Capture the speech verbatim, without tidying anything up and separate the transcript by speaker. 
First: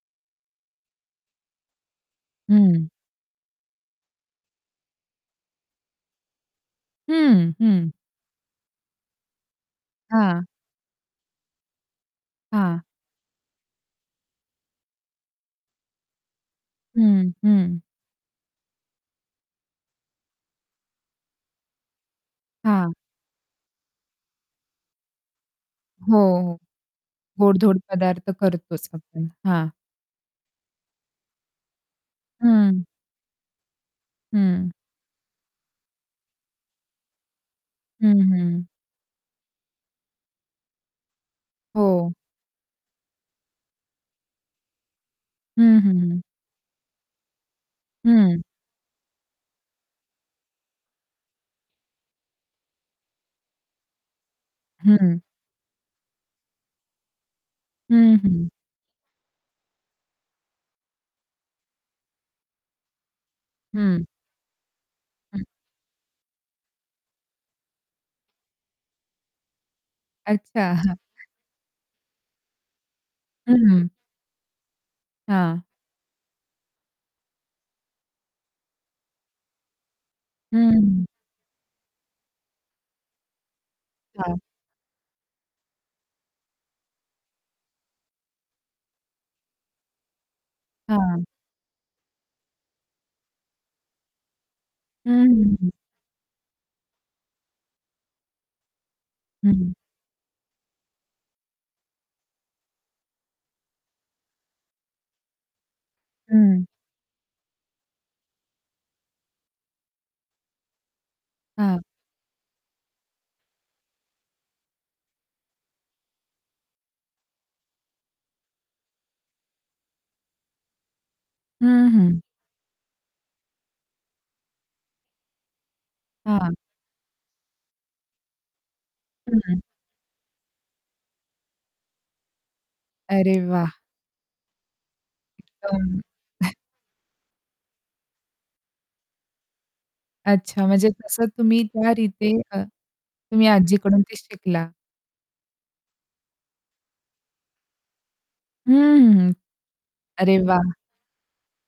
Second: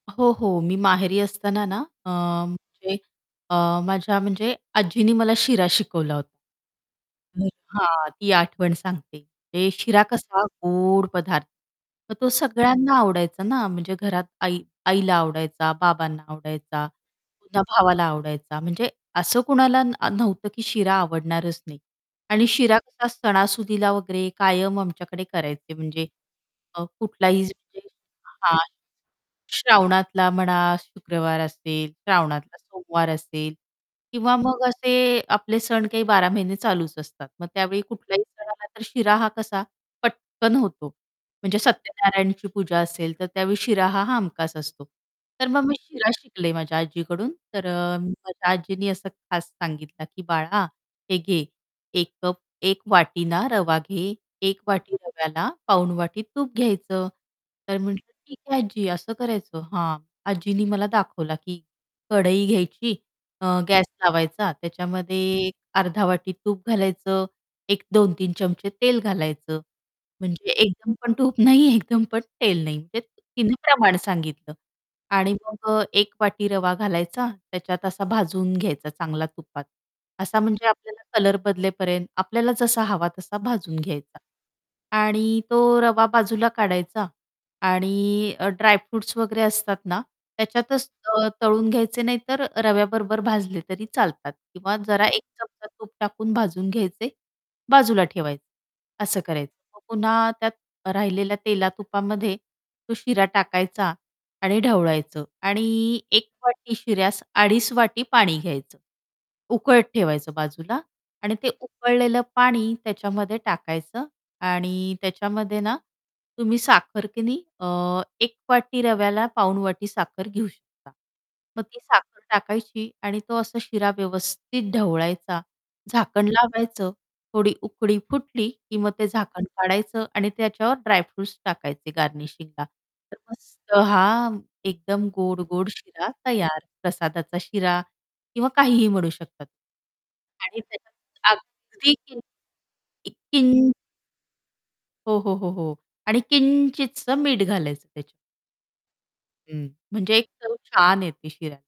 Speaker 1: हो, हो. मी माहेरी असताना ना अ,
Speaker 2: हं.
Speaker 1: म्हणजे अ, माझ्या म्हणजे आजीनी मला शिरा शिकवला होता.
Speaker 2: हं, हं.
Speaker 1: हां. ती आठवण सांगते. ते शिरा
Speaker 2: हां.
Speaker 1: कसा गोड पदार्थ, तर तो
Speaker 2: हां.
Speaker 1: सगळ्यांना आवडायचा ना. म्हणजे घरात आई आईला आवडायचा, बाबांना आवडायचा,
Speaker 2: हं,
Speaker 1: पुन्हा
Speaker 2: हं.
Speaker 1: भावाला आवडायचा. म्हणजे असं कुणाला न नव्हतं की शिरा आवडणारच नाही आणि शिरा
Speaker 2: हां.
Speaker 1: कसा सणासुदीला वगैरे कायम आमच्याकडे करायचे म्हणजे
Speaker 2: हो, हो.
Speaker 1: अ, कुठलाही
Speaker 2: गोडधोड
Speaker 1: म्हणजे
Speaker 2: पदार्थ
Speaker 1: हां,
Speaker 2: करतोच आपण. हां.
Speaker 1: श्रावणातला म्हणा, शुक्रवार असेल, श्रावणातला
Speaker 2: हं.
Speaker 1: सोमवार असेल किंवा मग
Speaker 2: हं.
Speaker 1: असे आपले सण काही बारा महिने चालूच असतात. मग त्यावेळी
Speaker 2: हं,
Speaker 1: कुठल्याही
Speaker 2: हं.
Speaker 1: सणाला तर शिरा हा कसा पटकन होतो. म्हणजे
Speaker 2: हो.
Speaker 1: सत्यनारायणाची पूजा असेल तर त्यावेळी शिरा हा हमखास असतो. तर मग मी
Speaker 2: हं,
Speaker 1: शिरा
Speaker 2: हं.
Speaker 1: शिकले माझ्या आजीकडून. तर अ,
Speaker 2: हं.
Speaker 1: माझ्या आजीनी असं खास सांगितलं की, "बाळा, हे घे एक कप एक वाटी ना रवा घे, एक वाटी
Speaker 2: हं.
Speaker 1: रव्याला पाऊण वाटी तूप घ्यायचं." तर म्हटलं,
Speaker 2: हं,
Speaker 1: "ठीक
Speaker 2: हं.
Speaker 1: आहे, आज्जी." असं करायचं हां. आजींनी मला दाखवला की कढई घ्यायची अ, गॅस
Speaker 2: हं.
Speaker 1: लावायचा त्याच्यामध्ये
Speaker 2: हं.
Speaker 1: एक अर्धा वाटी तूप घालायचं, एक दोन तीन चमचे तेल घालायचं, म्हणजे
Speaker 2: अच्छा.
Speaker 1: एकदम
Speaker 2: हां.
Speaker 1: पण तूप नाही एकदम पण तेल नाही म्हणजे तिने
Speaker 2: हं.
Speaker 1: प्रमाण सांगितलं. आणि
Speaker 2: हां.
Speaker 1: मग अ, एक वाटी रवा घालायचा त्याच्यात असा भाजून घ्यायचा चांगला तुपात, असा म्हणजे आपल्याला
Speaker 2: हं.
Speaker 1: कलर बदलेपर्यंत आपल्याला जसा हवा तसा भाजून घ्यायचा
Speaker 2: हां.
Speaker 1: आणि तो रवा बाजूला काढायचा आणि अ, ड्रायफ्रुट्स वगैरे असतात ना, त्याच्यातच
Speaker 2: हां.
Speaker 1: अ, तळून घ्यायचे नाहीतर रव्याबरोबर भाजले तरी चालतात किंवा जरा
Speaker 2: हं,
Speaker 1: एक
Speaker 2: हं,
Speaker 1: चमचा
Speaker 2: हं.
Speaker 1: तूप टाकून भाजून घ्यायचे, बाजूला ठेवायचे असं करायचं.
Speaker 2: हं.
Speaker 1: मग पुन्हा त्यात राहिलेल्या तेला-तुपामध्ये तो शिरा टाकायचा आणि ढवळायचं आणि एक
Speaker 2: हं.
Speaker 1: वाटी शिऱ्यास अडीच वाटी पाणी घ्यायचं उकळत ठेवायचं बाजूला आणि ते
Speaker 2: हां.
Speaker 1: उकळलेलं पाणी त्याच्यामध्ये टाकायचं आणि त्याच्यामध्ये ना, तुम्ही साखर की नाही अ, एक वाटी रव्याला पाऊण वाटी साखर घेऊ शकता. मग ती
Speaker 2: हं,
Speaker 1: साखर
Speaker 2: हं.
Speaker 1: टाकायची आणि तो असा शिरा व्यवस्थित ढवळायचा झाकण
Speaker 2: हां.
Speaker 1: लावायचं, थोडी उकळी फुटली की मग ते झाकण
Speaker 2: हं.
Speaker 1: काढायचं आणि त्याच्यावर ड्रायफ्रुट्स टाकायचे गार्निशिंगला. तर
Speaker 2: अरे वाह!
Speaker 1: मस्त हां, एकदम गोड-गोड शिरा
Speaker 2: [unintelligible]
Speaker 1: तयार, प्रसादाचा शिरा किंवा काहीही म्हणू शकतात. आणि
Speaker 2: अच्छा. म्हणजे तसं
Speaker 1: त्याच्यात
Speaker 2: तुम्ही त्या
Speaker 1: अगदी
Speaker 2: रीती अ,
Speaker 1: किंचित
Speaker 2: तुम्ही
Speaker 1: किं
Speaker 2: आजीकडून ते शिकला.
Speaker 1: हो, हो, हो, हो. आणि किंचितसं मीठ घालायचं त्याच्यात.
Speaker 2: हं, हं, हं.
Speaker 1: हं म्हणजे एक
Speaker 2: अरे,
Speaker 1: चव
Speaker 2: वाह!
Speaker 1: छान येते शिऱ्याला.